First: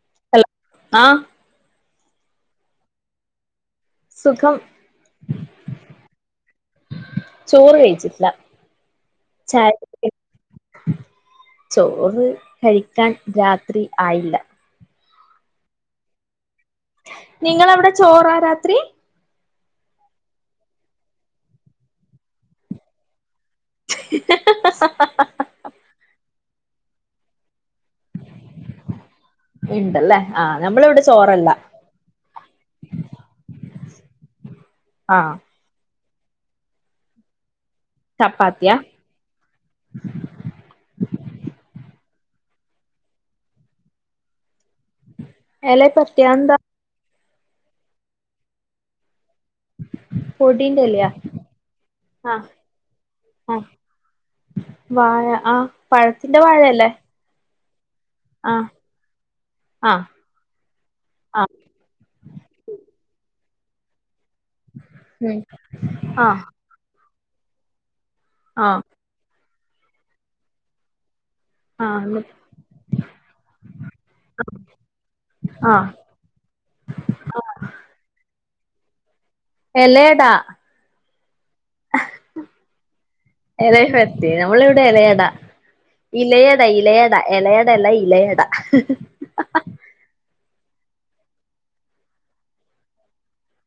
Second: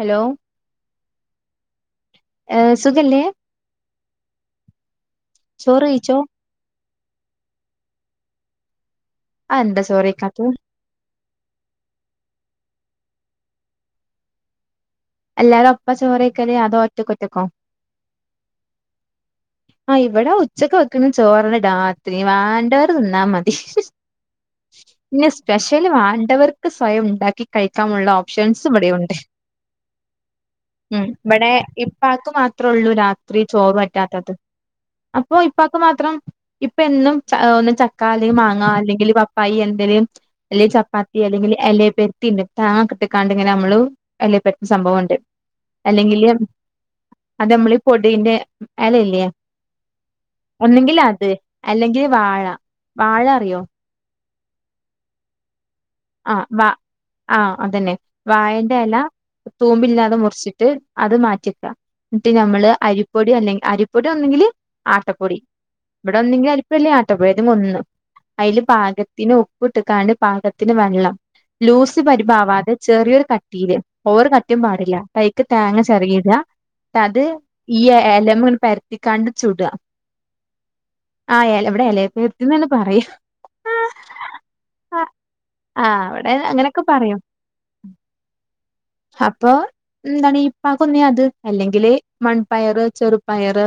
Hello hello ആഹ് ഏഹ് സുഖല്ലേ സുഖം ചോറയിച്ചോ ചോറ് കഴിച്ചിട്ടില്ല അ ചായ എന്താ കുടി. ചോറയ്ക്കാത്തെ ചോറ് കഴിക്കാൻ രാത്രി ആയില്ല എല്ലാവരൊപ്പ ചോറയ്ക് നിങ്ങളവിടെ ചോറാ രാത്രി ആ ഇവിടെ ഉച്ചക്ക് വെക്കണ ചോറ് രാത്രി വേണ്ടവർ തിന്നാ മ [unintelligible] പിന്നെ സ്പെഷ്യൽ വേണ്ടവർ സ്വയം ഉണ്ടാക്കി കഴിക്കാനുള്ള ഓപ്ഷൻസുയിവിടെയുണ്ട് ഇണ്ടല്ലേ ആഹ് നമ്മളിവിടെ ഉം ചോറല്ല ഇവിടെ ഇപ്പാക്ക് മാത്രേ ഉള്ളൂ രാത്രി ചോറ് വേ ണ്ടാത്തത് ആഹ് അപ്പൊ ഇപ്പാക്ക് മാത്രം ഇപ്പാ എന്നും [unintelligible] ചക്ക അല്ലെങ്കിൽ മാങ്ങ ചപ്പാത്തിയാ അല്ലെങ്കില് പപ്പായി എന്തേലും അല്ലെ ചപ്പാത്തി അല്ലെങ്കില് എലയ തിന്നും [unintelligible] കിട്ടിക്കാണ്ടിങ്ങനെ നമ്മള് എലയിൽ പെ സംഭവവൊണ്ട് എല അല്ലെങ്കില് പത്തിയാ എന്താ അത് നമ്മളീ പൊടിന്റെ എലയില്ലേ പൊടീന്റെ എലയാ ഒന്നെങ്കിലത് അല്ലെങ്കി വാഴ ആഹ് വാഴ അറിയോ ആഹ് വാഴ ആഹ് പഴത്തിന്റെ ആഹ് വ വാഴല്ലേ ആഹ് അതന്നെ വായന്റെ എല ആഹ് തൂമ്പില്ലാതെ മുറിച്ചിട്ട് അത് ആഹ് മാറ്റിക്ക എന്നിട്ട് ഞമ്മള് അരിപ്പൊടി അല്ലെ അരിപ്പൊടി ഒന്നെങ്കിൽ ഉം ആട്ടപ്പൊടി ആഹ് ഇവിടൊന്നെങ്കി അരിപ്പല്ലേ ആട്ട ഇട്ടപ്പേര് മുന്ന് അയില് ആഹ് പാകത്തിന് ഉ പ്പ്ട്ട്കണ് പാക ത്തിന് വെള്ളം ലൂസി ആഹ് പരിപ്പാവാതെ ചെറിയൊരു കട്ടിയില് ഓവർ കട്ടിയും പാടില്ല തൈക്ക് തേങ്ങ ആഹ് ചെറകിട്ക ട്ടത് ഈ എലമെൽ പരത്തി എലേടാ ആഹ് എല ഇവടെ എലത്തി [unintelligible] ത്തിന്നണ് പറയ എലയപ്പത്തി നമ്മളിവിടെ എലയട ആഹ് അവടെ ഇലയട അങ്ങനൊക്കെ ഇലയട പറയും എലയടല്ല ഉം. ഇലയട അപ്പൊ എന്താണീ പാകുന്നേ അത് അല്ലെങ്കില് മൺപയറ് ചെറുപയറ്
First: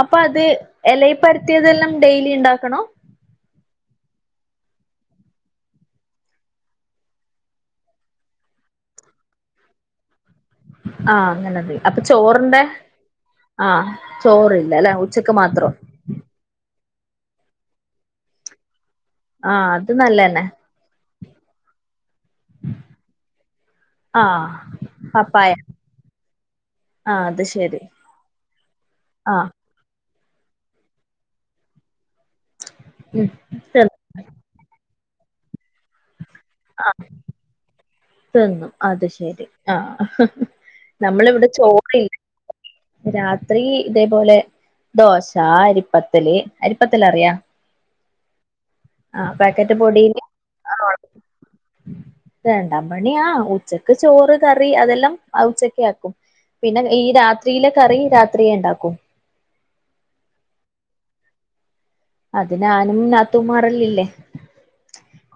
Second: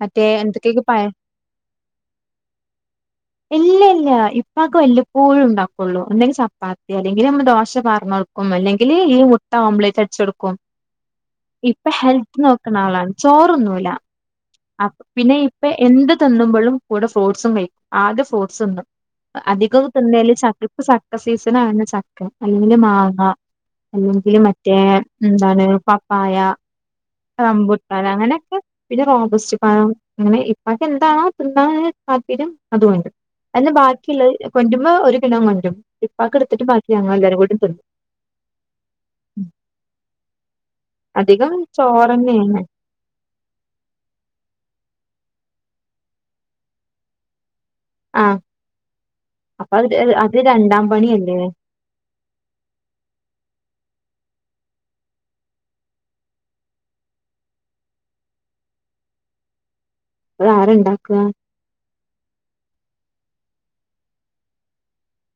അപ്പ മറ്റേ അത് എന്തൊക്കെയൊക്കെ പയ എലയപ്പ ത്തിതെല്ലാം ഡെയിലി ഇണ്ടാക്കണോ ഇല്ലല്ല ഇപ്പക്കെ വല്ലപ്പോഴും ഉണ്ടാക്കുള്ളൂ ഒന്നെങ്കി ചപ്പാത്തി അല്ലെങ്കില് നമ്മടെ ദോശ പറനോൾക്കും അല്ലെങ്കില് ഈ മുട്ട ഓംപ്ലെറ്റ് അടിച്ച് കൊടു ആഹ് അങ്ങനെതി അപ്പ ചോറിന്റെ നോക്കുന്ന ആഹ് ചോറ് അഹ് പിന്നെ ഇപ്പ എന്ത് തിന്നുമ്പളും കൂടെ ഫ്രൂട്ട്സും കഴി ആദ്യ ഫ്രൂട്ട്സ് ഇന്നും ആഹ് അതികവും അത് തിന്നല് നല്ലന്നെ ചക്ക് ഇപ്പ് ചക്ക സീസൺ ആണ് ചക്ക അല്ലെങ്കില് മാങ്ങ അല്ലെങ്കില് ആഹ് മറ്റേ പപ്പായ എന്താണ് പപ്പായ ആഹ് അത് ശരി റമ്പുട്ടാന് അങ്ങനെക്കെ പിന്നെ റോ ആഹ് ബസ്സി പഴം അങ്ങനെ ഇപ്പാക്ക് എന്താണോ തിന്നാന്ന് താപര്യം അതും ഉണ്ട് ഉം എന്ന തിന്ന് ബാക്കിയുള്ള കൊണ്ട്മ്പോ ഒര് ണ്ടും [inaudible] പ്പാക്ക്ടത്തിട്ട് ബാക്കി ഞങ്ങ എല്ലരും കൂടി തി തിന്നും അത് ശരി ആ അധികം ചോറ്ന്നെയാണ് രാത്രി ഇതേപോലെ ദോശ അരിപ്പത്തല് അരിപ്പത്തൽ അറിയാ ആ ആഹ് അപ്പൊ പാക്കറ്റ് അത് പൊടിയില് അത് രണ്ടാം ആഹ് പണിയല്ലേ രണ്ടാം പണി ആ ഉച്ചക്ക് ചോറ് കറി അതെല്ലാം ഉച്ചക്ക ആക്കും പിന്നെ ഈ രാ ത്രീലെ കറി രാത്രിയെണ്ടാക്കും അത് ആരണ്ടാക്ക അതിനാനും നാത്തൂമാറല്ലല്ലേ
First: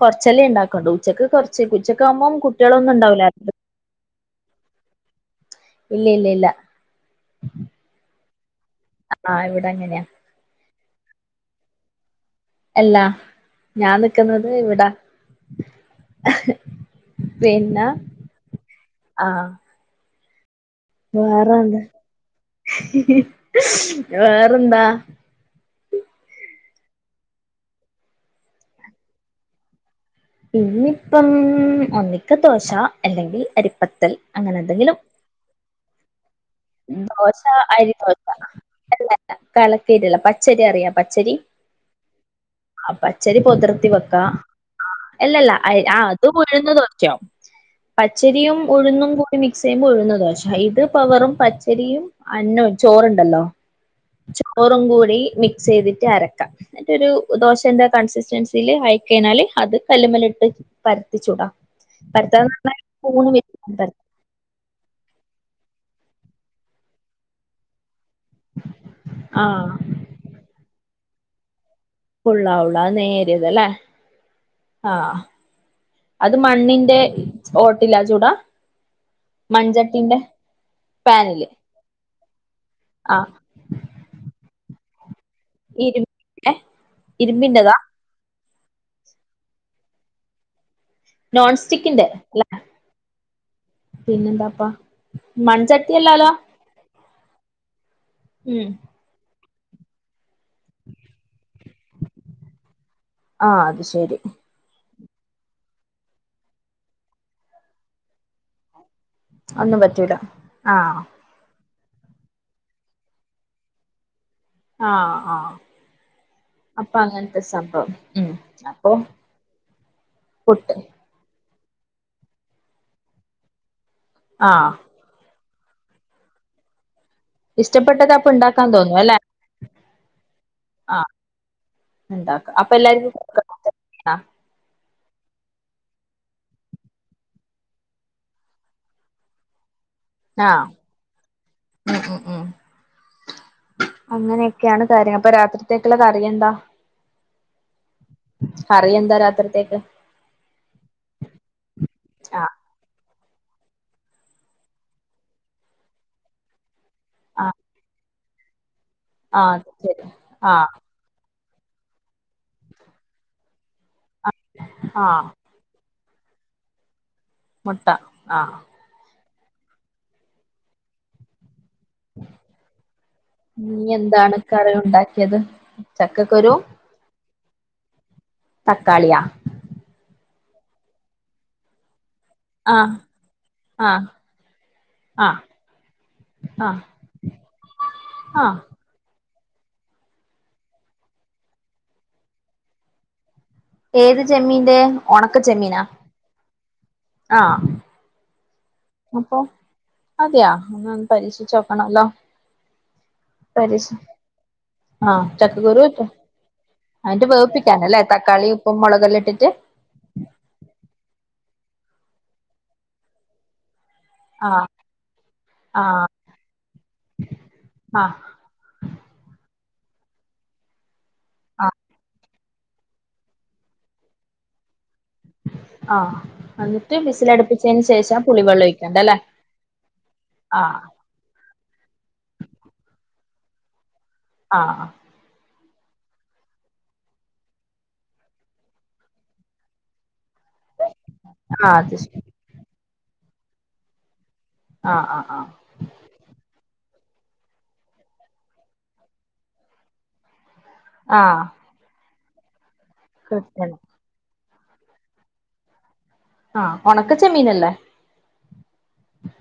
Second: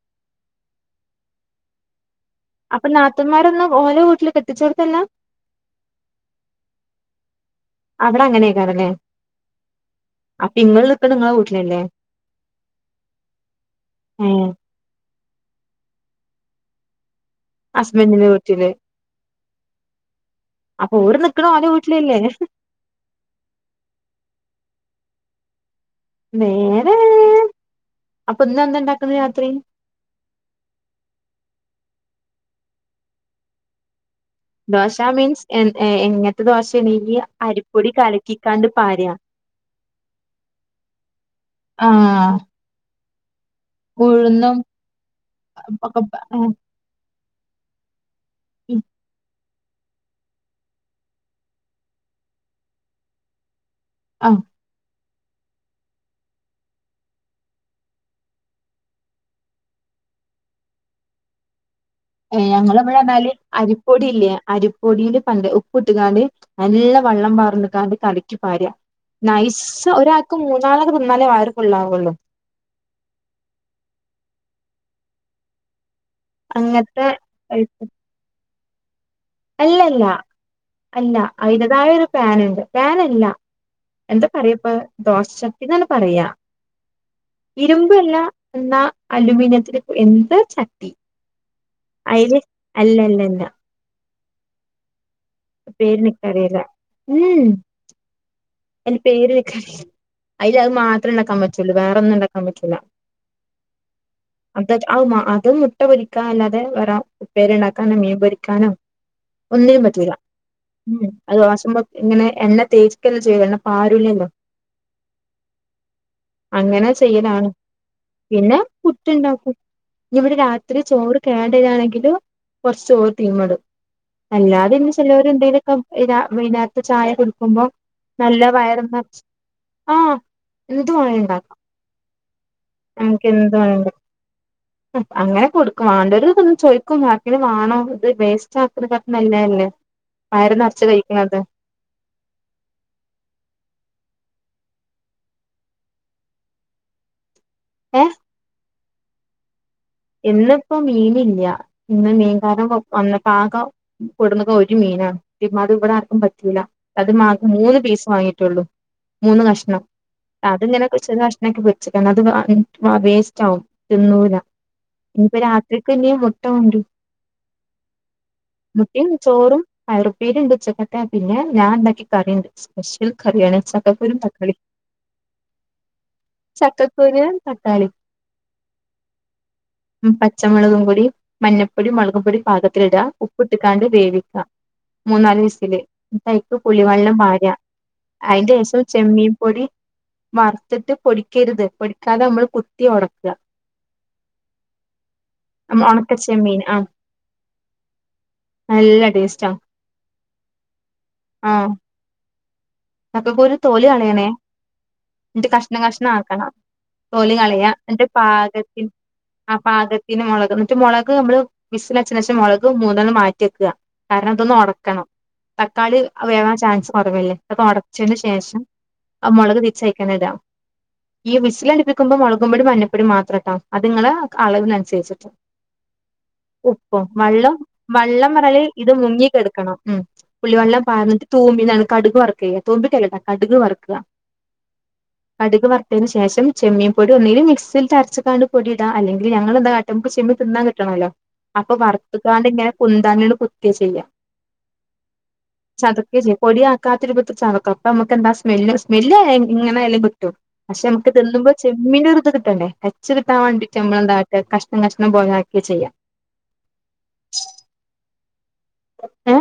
കൊറച്ചല്ലേ ണ്ടാക്കണ്ടു ഉച്ചക്ക് കൊറച്ച് ഉച്ചക്ക ആവുമ്പോം അപ്പൊ നാത്തൂന്മാരൊന്നും ഓലോ വീ ട്ട്‌ല് കെട്ടിച്ചോട്ത്തല്ല ഇല്ല ഇല്ല ഇല്ല പടങ്ങനെ ആ ഇവിടെ അങ്ങനെയാ അപ്പങ്ങള് ഇപ്പ നിങ്ങളെ വീട്ടിലല്ലേ അല്ലാ ഞാൻ നിക്കുന്നത് ഏഹ് ഇവിടാ പിന്നെ അസ്ബെൻഡിന്റെ വീട്ടില് ആ അപ്പൊ ഓര് നിക്കണ ഓലെ വേറെന്താ വീട്ടിലല്ലേ വേ ന്താ വേരെ അപ്പൊ ഇന്ന് എന്ത ഇണ്ടാക്കുന്നു രാത്രി ഇന്നിപ്പം ഒന്നിക്ക ദോശ അല്ലെങ്കിൽ അരിപ്പത്തൽ അങ്ങനെ ദോശ എന്തെങ്കിലും മീൻസ് എൻ ഏ എങ്ങ ദോശ അരി ദോശ പാരാ കലക്കരില്ല പച്ചരി അറിയാം പച്ചരി ആഹ് ശരി ഉതിർത്തി വെക്ക ഉഴുന്നും അല്ലല്ല ആ ഒക്കെ അത് ഉഴന്ന് ശ പച്ചരിയും ഉഴുന്നും കൂടെ മി സെയിം ഉഴുന്ന് ദോശ ഇത് പവറും പച്ചരിയും അന്നവും ചോറുണ്ടല്ലോ ആഹ് ചോറുങ്കൂടി മിക്സ് ചെയ്തിട്ട് അരക്കാം എന്നറ്റൊരു ദോശ എന്താ കൺസിസ്റ്റൻസിൽ അയിക്കഴിഞ്ഞാല് അത് കല്ലുമേല് ഇട്ട് പരത്തിച്ചൂടാം ഞങ്ങള് ബ്ടെന്നാല് പരത്താം അരിപ്പൊടി ഇല്ലേ അരിപ്പൊടിയില് പണ്ട് പ ഉപ് ഉപ്പ്ട്ട്കാണ്ട് നല്ല വള്ളം പാറ്ന്ന്ക്കാണ്ട് കല ക്ക്യ് പാര നൈസ് ഒരാക്ക് മൂന്നാള [unintelligible] മല വാറും ഉള്ളാ ഉള്ളാ നേരിയത് ലെ ആഹ് അത് മണ്ണിന്റെ അങ്ങനത്തെ ഓട്ടില്ല ചുടാ അല്ലല്ല മൺചട്ടിന്റെ അല്ല പാനില് അയ്ന്റെതായ ഒരു പാന്ണ്ട് പാനല്ല ആഹ് എന്താ പറയപ്പഹ് ദോ [unintelligible] ശക്തി തന്നാ പറയാ ഇരുമ്പിന്റെ ഇരുമ്പിന്റെതാ ഇരുമ്പ അല്ല എന്നാ അലൂമിനിയത്തില് എന്ത് വെച്ചാ നോൺ സ്റ്റിക്കിന്റെ അയില് അല്ലെ അല്ലല്ലല്ല പിന്നെന്താപ്പാ പേര് മൺചട്ടിയല്ലാലോ നിക്കാറില്ല ഉം ഉം എന്റെ പേര് അയില് അത് മാത്രേണ്ടാക്കാൻ പറ്റുള്ളൂ വേറൊന്നും ണ്ടാക്കാൻ പറ്റൂല ആഹ് അത് ശരി [unintelligible] ആ അതും മുട്ട പൊരിക്കാ അല്ലാതെ വേറെ ഉപ്പേരി ഒണ്ടാക്കാനോ മീൻ പൊരിക്കാനോ ഒന്നും പറ്റൂല ആഹ് ഉം അതവാ [unintelligible] ഇങ്ങനെ എണ്ണ തേച്ചിക്കല്ലേ [unintelligible] എണ്ണ പാരൂല്ലല്ലോ ആഹ് ആഹ് അങ്ങനെ അപ്പൊ അങ്ങനത്തെ ചെയ്യലാണ് സംഭവം ഉം പിന്നെ അപ്പൊ പുറ്റുണ്ടാക്കും ഇവിടെ പുട്ട് രാത്രി ചോറ് [unintelligible] ട്ടയാണെങ്കിൽ കുറച്ച് ഓ തീമടും. അല്ല ആഹ് അതി [unintelligible] എന്തേലൊക്കെ രാ വൈന്നാര്ത് ചായ കുടിക്കുമ്പം ഇഷ്ടപ്പെട്ടത് അപ്പൊ നല്ല ഉണ്ടാക്കാൻ വയറ് തോന്നും അല്ലെ നർച് ആഹ് എന്തു ആഹ് മാണേം ഉണ്ടാക്ക ഉണ്ടാക്ക അപ്പൊ എല്ലാർക്കും നമക്ക് എന്ത് മാണേലും ആഹ് അങ്ങനെ കൊടുക്കും വണ്ടാര് വന്നു ചോയിക്കും ബാക്കി വാണോ ഇത് വേസ്റ്റ് ആക്കുന്നക്കാട്ടിലും നല്ലേല്ലേ വയറ് ആഹ് നിറച്ച കഴിക്കണുന്നത് ഉം ഉം ഉം അങ്ങനെയൊക്കെയാണ് കാര്യങ്ങൾ അപ്പോ രാത്രിത്തേക്കുള്ള കറി എന്താ ഏ കറി എന്താ രാത്രിത്തേക്ക്? ഇന്ന്പ്പോ മീനില്ല ഇന്ന് ആഹ് മീൻകാരം വ വന്ന് പാക കൊടുന്നത് ഒരു മീനാണ് [unintelligible] മാട് ഇവിടെ ആർക്കും പറ്റൂല അത് മാക് ആഹ് മൂന്ന് പീസ് വങ്ങിട്ട് റ്റുള്ളു മൂന്ന് ആഹ് അത് കഷ്ണം ശരി ആഹ് അത്ങ്ങനെകുഷ് നാഷ് അതൊക്കെ വെച്ച്ക്കണ് അത് അൻ മം വേസ്റ്റ് ആകും തിന്നൂല്ല ആഹ് ഇനിപ്പോ രാത്രി അപ്പോ ഇനീ മുട്ട കൊണ്ടരും മുട്ട ആ മുട്ടയും ചോറും പയറുപ്പേരിണ്ട് ഉച്ചക്കത്തെ പിന്നെ ഞാൻ ഉണ്ടാക്കി കറിയുണ്ട് സ്പെഷ്യൽ കറിയാണ് നീ ചക്കക്കുരും എന്താണ് തക്കാളീം കറി ഉണ്ടാക്കിയത് ചക്കക്കുരും ചക്കക്കുര് തക്കാളീം തക്കാളിയാ പച്ചമുളകും പൊടി മഞ്ഞപ്പൊടി മുളക് പടി ആ പാകത്തിനിട ഉപ്പ് ട്ട്ക്കാണ്ട് ക് ആ വേവിക്കാം ആ മൂന്നാല് വയസ്സൽപ്പ ആ പുളിവെള്ളം വാഴ ആ അതിന്റെ ശേഷം ചെമ്മീ പൊടി വറുത്തിട്ട് പൊടിക്കരുത് പൊടിക്കാതെ നമ്മൾ കുത്തി ഉടക്കുക ഏത് ചെമ്മീന്റെ ഒണക്ക ചെമ്മീനാ ഒണക്ക ചെമ്മീൻ ആ ആ നല്ല അപ്പൊ ടേസ്റ്റാ അതെയ ഒന്ന് ആ പരീക്ഷിച്ചോക്കണല്ലോ ചക്കക്കുരു ഒരു തോലി കളയണേ ആ ന്നിട്ട് കഷ്ണം ചക്കക്കുരു ഇട്ടു കഷ്ണം ആക്കണം അതിന്റെ തോലി കളയാ വേവിപ്പിക്കാനല്ലേ ന്നിട്ട് തക്കാളി ഉപ്പും പാകത്തിന് മുളകെല്ലാം ഇട്ടിട്ട് ആ പാകത്തിന് മുളക് എന്നിട്ട് മുളക് നമ്മള് വിസില് അടിച്ചിന് ശേഷം മുളകും [unintelligible] മാറ്റിവെക്ക കാരണം ആ അതൊന്ന് ഒടക്കണം ആ തക്കാളി വേവാൻ ചാൻസ് കൊറവല്ലേ പ്പ് ആ അടച്ചതിന് ശേഷം ആ മുളക് തിരിച് [unintelligible] ഈ ആ വിസ്ിലടുപ്പിക്കുമ്പോ മുള നമ്മടെ മഞ്ഞപ്പൊടി മാത്രം ഇട്ട മതി അതിങ്ങനെ അളവിന് അൻസരിച് ആ എന്നിട്ട് ഉപ്പും വള്ളം വിസിലടുപ്പിച്ചതിന് ശേഷം വള്ളം വരാലോ പുളിവെള്ളം ഇത് ഒഴിക്കണ്ടല്ലേ മുന്നി കിടക്കണം ആ ഇതാണ് കടുക് വറക്ക [unintelligible] ആ കടുക് വർത്തെന് ശേഷം ചെമ്മീൻ പൊടി ഒന്നൂടി മിക്സിൽ ഇട്ട് അരച്ച് അങ്ങട്ട് പൊടി ഇടാ അല്ലെങ്കിൽ ഞങ്ങൾ ഇത് ആട്ടുമ്പോ ചെമ്മീൻ [inaudible] ആ അത് ശരി ആ ആ ആ [unintelligible] [unintelligible] [unintelligible] ചവക്കാ അപ്പൊ നമുക്ക് എന്താ സ്മെല്ല് സ്മെല്ല് എങ് എങ്ങനായാലും കിട്ടും. പക്ഷെ നമുക്ക് ആ തിന്നുമ്പം ചെമ്മീൻ്റൊരു ഇത് കിട്ടണ്ടെ ഇച്ചിരിത്താ വണ്ടി [unintelligible] കിട്ടണം നമ്മളെന്താ കഷ്ണം കഷ്ണം പോലാക്കി ചെയ്യാം ആഹ് ഒണക്ക ചെമ്മീനല്ലേ ഏ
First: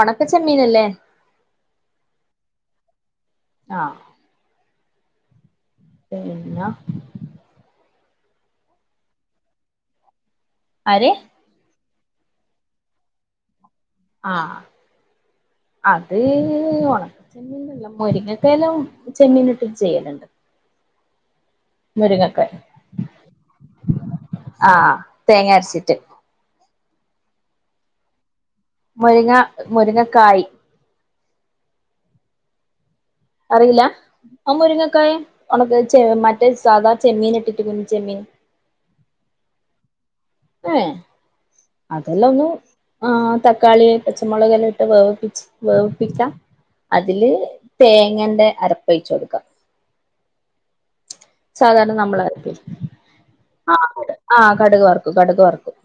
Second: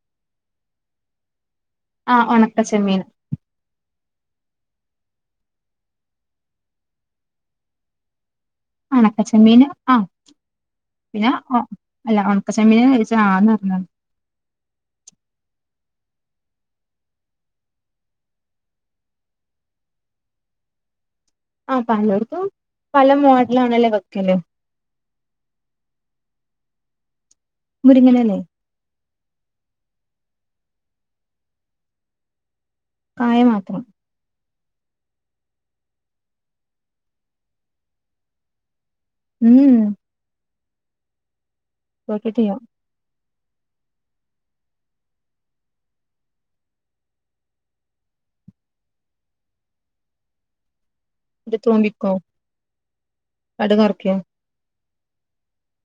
ഒണ ചെമ്മീനല്ലേ ആഹ് ഒണക്കച്ചെമ്മീൻ ആഹ് പിന്ന ഒണക്ക ച്ചെമ്മീന് ആഹ് ആര് പിന്നെ ആ അല്ല ഒണക്കച്ചെമ്മീന് [unintelligible] ആന്ന് പറഞ്ഞത് ആഹ് അത് ഒണക്ക ചെമ്മീനല്ല മൊരിങ്ങക്കേല്ലും ചെമ്മീൻ ഇട്ട് ചെയ്യലുണ്ട് ആഹ് പലയിടത്തും മുരിങ്ങക്കായ് പല മോഡലാണല്ലേ വെക്കല് ആഹ് തേങ്ങ അരച്ചിട്ട് മുരിങ്ങനല്ലേ മുരിങ്ങ മുരിങ്ങക്കായ് കായ മാത്രം അറിയില്ല ആ മുരിങ്ങക്കായ ഉണക്കചെ മറ്റേ സാധാ ചെമ്മീൻ ഇട്ടിട്ട് കുഞ്ഞ് ചെമ്മീൻ ഉം ഏ അതെല്ലാം നോക്കിട്ട് ഒന്ന് ചെയ്യാം ആ തക്കാളി പച്ചമുളക് എല്ലാം ഇട്ട് വേവിപ്പിച്ച് വേവിപ്പിക്കാം അതില് തേങ്ങെന്റെ അരപ്പൊഴിച്ച് കൊടുക്കാം എന്നിട്ട് സാധാരണ തൂമ്പിക്കോ നമ്മള് അരക്കയ [unintelligible] ആ കടുക് വറക്കോ ആഹ് കടുക് വറ് കടുക് വർക്കും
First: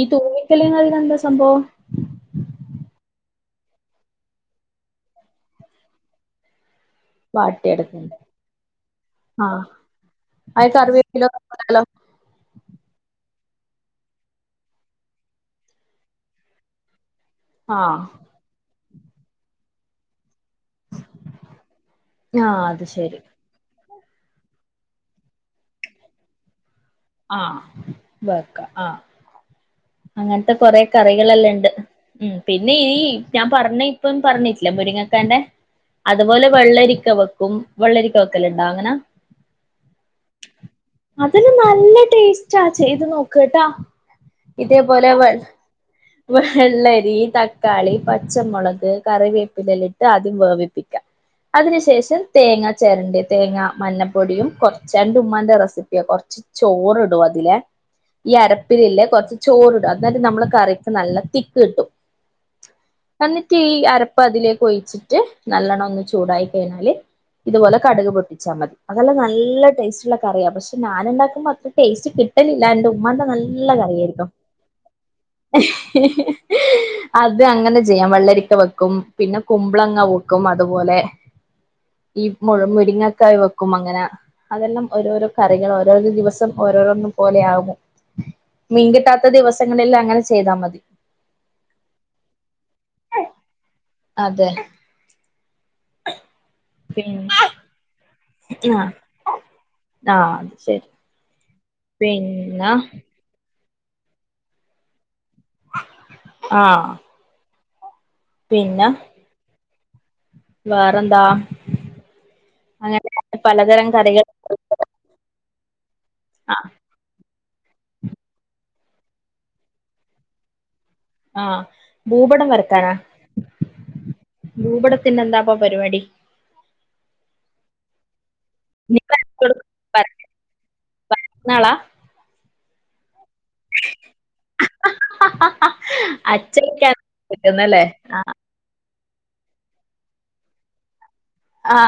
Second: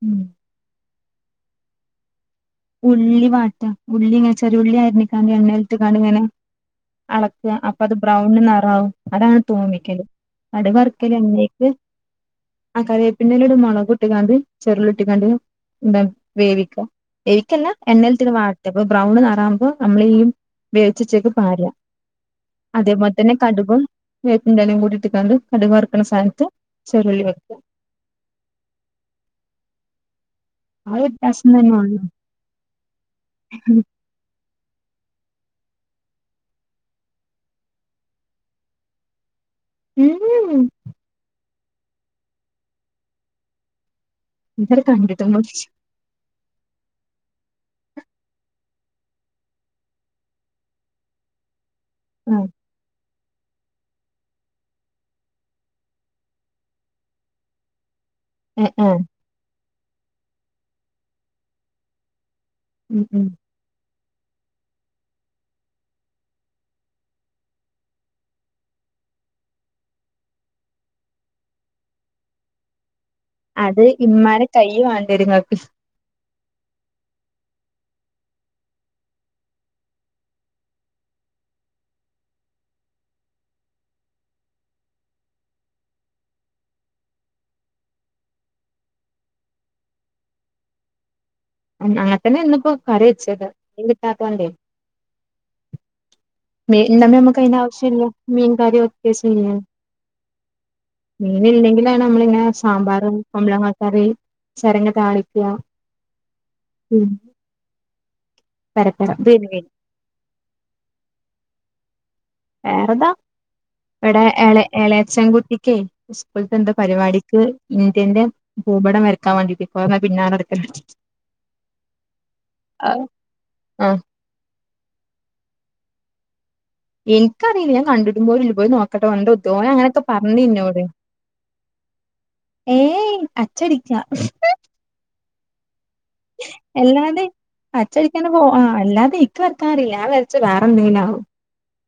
ഈ ഉം തോഴിക്കല് [unintelligible] എന്ത സംഭവം ഉള്ളി വാട്ട ഉള്ളി ഇങ്ങനെ ചെറിയ ഉള്ളി അരിഞ്ഞി [unintelligible] എണ്ണേലിട്ട് കടു വറ അളക്കുക അപ്പൊ അത് വാട്ടിയെടുക്കണ്ടേ ബ്രൗണ് നിറാവും അതാണ് ആ തോന്നിക്കല് അത് അടി വറുക്കല് കറിവേപ്പില [unintelligible] ഇടാലോ. ആ കരയ് പിന്നിലിട് മുളകും ഇട്ടിങ്ങാണ്ട് ചെറുള് ഇട്ടിങ്ങാണ്ട് എന്താ വേവിക്ക വേവിക്കല്ല ആ എണ്ണയിലിട്ടിങ്ങനെ വാട്ടും അപ്പൊ ബ്രൗണ് [unintelligible] ആവുമ്പോ നമ്മള് [unintelligible] വേവിച്ചിച്ചേക്ക് പാര ആ അത് അതേപോൽ ശരി തന്നെ കടുകും വേപ്പിൻ്റെ എലയും കൂടി ഇട്ടികാണ്ട് കടുക് വർക്കണ [unintelligible] ആ ആ അങ്ങനത്തെ കൊറെ ആ ഒരു വ്യത്യാസം കറികളെല്ലാം ഉണ്ട്. തന്നെള്ളു ഉം പിന്നെ ഈ ഞാൻ പറഞ്ഞ ഇപ്പം പറഞ്ഞേ മുരിങ്ങക്കാ അതുപോലെ വെള്ളരിക്ക വെക്കും, വെള്ളരിക്ക വെക്കല്ലാം ഇണ്ടോ അങ്ങനെ? ഊഉ അതിന് നല്ല ടേസ്റ്റാ ചെയ്ത് നോക്ക് ട്ടോ. ഇന്നട് കണ്ടിട്ടൊന്നും [unintelligible] വെള്ളരി തക്കാളി, പച്ചമുളക്, കറിവേപ്പിലലിട്ട് ആദ്യം വേവിപ്പിക്കാ. അതിന് ശേഷം ആഹ് തേങ്ങ ചെരണ്ടി തേങ്ങ, മഞ്ഞപ്പൊടിയും കുറച്ച് എന്റെ ഉമ്മാന്റെ റെസിപ്പിയാ കൊറച്ച് ചോറിടും അതിലെ ഈ ഏഹ് ഏഹ് അരപ്പിലില്ലേ കൊറച്ച് ചോറ് അന്നാലും നമ്മള് കറി നല്ല തിക്ക് കിട്ടും. ഉം ഉം എന്നിട്ട് ഈ അര അപ്പ അതിലേക്ക് ഒഴിച്ചിട്ട് നല്ലവണ്ണം ഒന്ന് ചൂടായി കഴിഞ്ഞാല് ഇതുപോലെ കടുക് പൊട്ടിച്ചാൽ മതി. അതെല്ല നല്ല ടേസ്റ്റുള്ള കറിയാണ് പക്ഷെ ഞാനു ണ്ടാക്കുമ്പോൾ അത്ര ടേസ്റ്റ് കിട്ടലില്ല എന്റെ ഉമ്മാന്റെ നല്ല അത് കറിയായിരിക്കും ഇമ്മാരെ കൈ വേണ്ടി വരു ഇങ്ങ അത് അങ്ങനെ ചെയ്യാം. വെള്ളരിക്ക വെക്കും, പിന്നെ കുമ്പളങ്ങ വെക്കും, അതുപോലെ ഈ മു മുരിങ്ങക്കായ് വെക്കും, അങ്ങനെ അതെല്ലാം ഓരോരോ കറികൾ ഓരോരോ ദിവസം ഓരോരോന്ന പോലെ ആകും. മീൻകിട്ടാത്ത ദിവസങ്ങളിൽ അങ്ങനെ ചെ ചെയ്താ മതി. അങ്ങനെത്തന്നെ ഇന്നിപ്പോ കറി വെച്ചത്. മീൻ കിട്ടാത്തതു കൊണ്ടേ. അതെ ഉണ്ടാവുബം പിന്നെ നമ്മുക്കതിന്റെ ആവശ്യമില്ല. മീൻകാര് ആ ഓക്കെ ചെയ്യോ ആ അത് ശരി മീൻ അങ്ങനെ ഇല്ലെങ്കിലാണ് നമ്മള ഇങ്ങനെ പിന്നെ സാമ്പാറും, ഞമ്മളെ മത്ത കറി ചിരങ്ങ് താളി ആ ഉം പിന്നെ പരപ്പെട [unintelligible] വേറെന്താ? വേറെന്താ അങ്ങനെ പലതരം വടെ കറികൾ ഏളെ ഏളച്ചൻകുട്ടിക്ക് ആ സ്കൂൾത്തെന്തോ പരിവാടിക്ക് ഇന്ത്യന്റെ ഭൂപടം വരക്കാൻ വേണ്ടിട്ട് ഇപ്പോ പിന്നാലെ നാടക്ക്ണ് ആ. ഭൂപടം വരക്കാനാ? ആഹ് ഭൂപടത്തിന്റെ എന്താപ്പ പരിവാടി എനിക്കറിയില്ല ഞാൻ കണ്ടിട്ട പോല പോയി നീ നോക്കട്ടെ ഓന്റെ വരച്ചു എരുത്ത് കൊടു ഓന് അങ്ങനെയൊക്കെ പറഞ്ഞു ഇന്നോട്. വരക്കുന്നാളാ ഏയ് അച്ചടിക്ക അച്ചയ്ക്കാണ് അല്ലാതെ കിട്ടുന്നല്ലേ അച്ചടിക്കാനോ പോ ആഹ് അല്ലാതെ വക്കാറില്ല ഞാ വേച്ച വേറെന്തേലും ആവും ആ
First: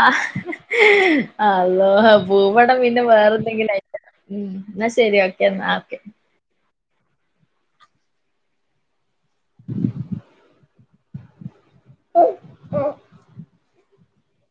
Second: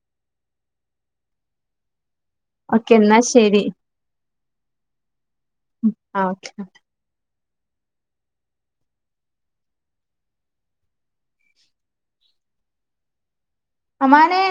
ആ അള്ളോ ഭൂപടം ഓക്കെ പിന്നെ എന്നാ ശരി വേറെന്തെങ്കിലും ആയി എന്നാ ശെരി ഓക്കേ ന്നാ ആ ഓക്കെ ആ ആഹ അമാനേ